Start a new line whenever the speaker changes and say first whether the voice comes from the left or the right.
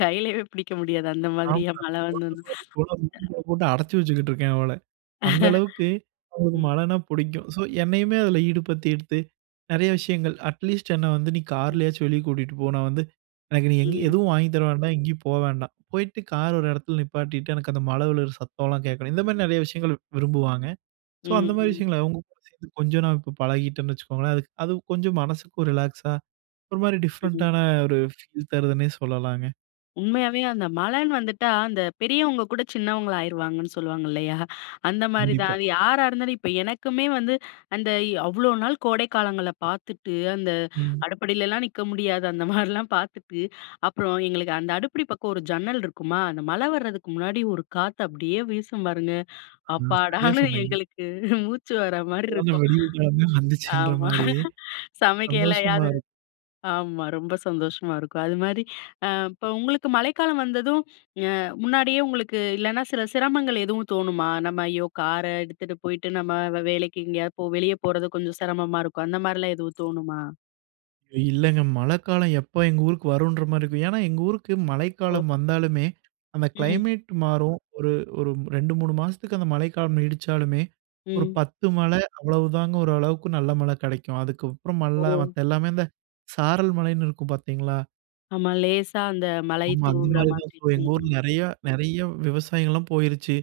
left: கையிலேயே பிடிக்க முடியாது அந்த
right: ஆமா.
left: மாதிரியா மழை
right: கொழந்த
left: வந்ததுன்னா.
right: மாரி கொண்டு வந்து வீட்டுக்குள்ளே போட்டு அடைச்சி வச்சுக்கிட்டு இருக்கேன் அவள. அந்த அளவுக்கு அவளுக்கு
left: ம்.
right: மழைன்னா புடிக்கும். ஸோ, என்னையுமே அதில ஈடுபடுத்திட்து நெறைய விஷயங்கள். அட்லீஸ்ட் "என்ன வந்து நீ கார்லயாச்சும் வெளியே கூட்டிகிட்டு போ. நான் வந்து எனக்கு நீ எங்கேயும்
left: ம்.
right: எதுவும் வாங்கித் தர வேண்டாம், எங்கேயும் போக வேண்டாம். போயிட்டு கார் ஒரு இடத்துல நிப்பாட்டிட்டு, எனக்கு அந்த மழை விழுகிற சத்தம்லாம் கேட்கணும்" இந்த மாதிரி நெறைய விஷயங்கள் விரும்புவாங்க. ஸோ, அந்த
left: ம்,
right: மாதிரி
left: ம்.
right: விஷயங்கள அவங்க கூட சேர்ந்து கொஞ்சம் நாள் இப்போ பழகிட்டேன்னு வச்சுக்கோங்களேன். அது அது கொஞ்சம் மனசுக்கும் ரிலாக்ஸா ஒரு மாதிரி
left: ம்.
right: டிஃப்ரெண்டான ஒரு ஃபீல் தருதுன்னே சொல்லலாங்க.
left: உண்மையாவே அந்த மழைன்னு வந்துட்டா, அந்த பெரியவங்க கூட சின்னவங்களா ஆயிருவாங்கன்னு சொல்லுவாங்க இல்லையா? அந்த மாரி
right: கண்டிப்பா.
left: தான் யாரா இருந்தாலும் இப்போ எனக்குமே வந்து அந்த அவ்ளோ நாள் கோடை காலங்கள பார்த்துட்டு, அந்த
right: ம்.
left: அடுப்படியிலலாம் நிக்க முடியாது அந்த மாரிலாம் பார்த்துட்டு, அப்புறம் எங்களுக்கு அந்த அடுப்படி பக்கம் ஒரு ஜன்னல் இருக்குமா? அந்த மழை வர்றதுக்கு முன்னாடி ஒரு காத்து அப்டியே வீசும் பாருங்க.
right: ஆமா. சரியா
left: அப்பாடான்னு
right: சொன்னீங்க.
left: எங்களுக்கு மூச்சு வர்ற
right: இப்ப
left: மார்ரி
right: தாங்க
left: இருக்கும்.
right: விடிவுக்காலமே வந்துச்சுன்ற
left: ஆமா.
right: மாரி ஒரு சந்தோஷமா
left: சமைக்கலையாவது
right: இருக்கு.
left: ஆமா ரொம்ப சந்தோஷமா இருக்கும். அதுமாரி அ இப்போ உங்களுக்கு மழைக்காலம் வந்ததும் அ முன்னாடியே உங்களுக்கு இல்லைனா சில சிரமங்கள் எதுவும் தோணுமா? நம்ம "ஐயோ காரை எடுத்துகிட்டு போயிட்டு நம்ம வேலைக்கு எங்கேயாவது போ வெளியே போறது கொஞ்சம் சிரமமா இருக்கும்" அந்த மாதிரிலாம் எதுவும் தோணுமா?
right: இல்லைங்க மழைக்காலம் எப்போ எங்கள் ஊருக்கு வருன்ற மாரி இருக்கும். ஏன்னா எங்க ஊருக்கு
left: ஓ!
right: மழைக்காலம் வந்தாலுமே அந்த
left: ம்.
right: கிளைமேட் மாறும். ஒரு ஒரு 2 3 மாசத்துக்கு அந்த மழைக்காலம் நீடிச்சாலுமே ஒரு
left: ம்.
right: 10 மழை அவ்வளவு தாங்க ஓரளவுக்கு நல்ல மழை கெடைக்கும். அதுக்கப்புறம் மல்ல
left: ஓ!
right: மத்த எல்லாமே இந்த சாரல் மழைன்னு இருக்கும்னு பார்த்தீங்களா?
left: ஆமா, லேசா அந்த மழை
right: ஆமா. அந்த
left: தூவுற
right: மாதிரி தான்
left: மாரி.
right: ஸோ எங்க
left: ம்,
right: ஊர்ல
left: ம்.
right: நெறைய நெறைய விவசாயிங்கள்லாம் போயிருச்சு.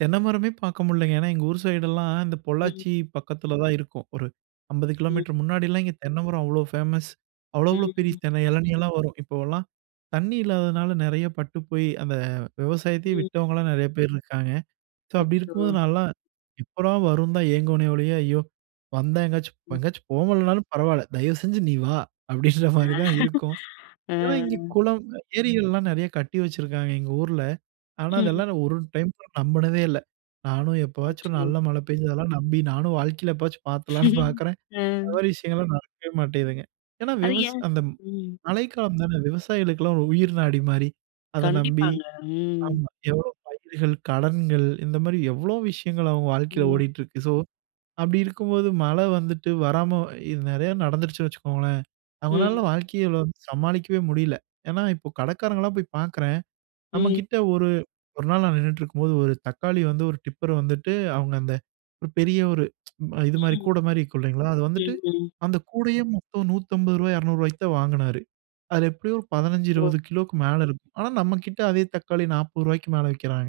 right: தென்னை மரமே பார்க்க முடியலங்க. ஏன்னா, எங்க ஊர் சைடெல்லாம் இந்த
left: ம்.
right: பொள்ளாச்சி பக்கத்தில தான் இருக்கும். ஒரு 50 கிலோமீட்டர்
left: ம்.
right: முன்னாடிலாம் இங்கே தென்னைமரம் அவ்வளோ ஃபேமஸ். அவ்வளோ
left: ம்
right: அவ்வளோ பெரிய
left: ம்.
right: தென்னை எளநீ எல்லாம் வரும். இப்போலாம் தண்ணி இல்லாததுனால நிறைய பட்டு போய் அந்த விவசாயத்தையே
left: ம்.
right: விட்டவங்களலாம் நெறைய பேர் இருக்காங்க. ஸோ அப்படி
left: அச்சோ!
right: இருக்கும்போது, நான்லாம் எப்படா வரும் தான் ஏங்குவனே ஓழியே, "ஐயோ! வந்தா எங்காச்சும்
left: ம்.
right: எங்கயாச்சும் போகலனாலும் பரவாயில்ல தயவுசெஞ்சு நீ வா" அப்படின்ற மாதிரி தான் இருக்கும். ஏன்னா இங்கே குளம் ஏரிகள்லாம் நெறைய கட்டி வச்சுருக்காங்க எங்கள் ஊர்ல. ஆனா,
left: ம்.
right: அதெல்லாம் நான் ஒரு டைம் நம்புனதே இல்ல. நானும் எப்போவாச்சும் ஒரு
left: அச்சோ!
right: நல்ல மழை பெஞ்சதெல்லாம் நம்பி நானும் வாழ்க்கையில எப்போவாச்சும் பார்த்துலாம்னு பார்க்குறேன், அந்த
left: அ.
right: மாதிரி விஷயங்கள்லாம் நடக்கவே மாட்டேங்குதுங்க. ஏன்னா
left: அது
right: விவசா
left: ஏன்?
right: அந்த
left: ம்.
right: மழைக்காலம் தானே விவசாயிகளுக்கெல்லாம் ஒரு உயிர் நாடி மாரி. அதை நம்பி
left: கண்டிப்பாங்க. ம்.
right: ஆமா, எவ்வளோ பயிர்கள் கடன்கள் இந்த மாரி எவ்வளோ விஷயங்கள் அவங்க வாழ்க்கையில்
left: ம்.
right: ஓடிட்டு இருக்கு. ஸோ, அப்டி இருக்கும்போது மழை வந்துட்டு வராம இது நெறைய நடந்துருச்சுன்னு வச்சுக்கோங்களேன்.
left: ம்.
right: அவங்களால வாழ்க்கையில வந்து சமாளிக்கவே முடியல. ஏன்னா இப்போ கடைக்காரங்கலாம் போய் பார்க்குறேன்.
left: ம்.
right: நம்மகிட்ட ஒரு ஒரு நாள் நான் நின்னுக்கிட்டிருக்கும்போது, ஒரு தக்காளி வந்து ஒரு டிப்பர் வந்துட்டு அவங்க அந்த ஒரு பெரிய ஒரு இது மாதிரி
left: ம்.
right: கூடை மாதிரி இருக்கும் இல்லைங்களா? அது வந்துட்டு,
left: ம், ம்.
right: அந்த கூடையே மொத்தம் ரூ. 150 ரூ. 200க்கு ரூபாய்க்கு தான் வாங்கினாரு. அது எப்படியும் ஒரு பதினைந்து,
left: ஓ!
right: இருபது கிலோக்கு மேலே இருக்கும். ஆனால் நம்ம கிட்ட அதே தக்காளி ரூ. 40க்கு மேலே விக்கிறாங்க.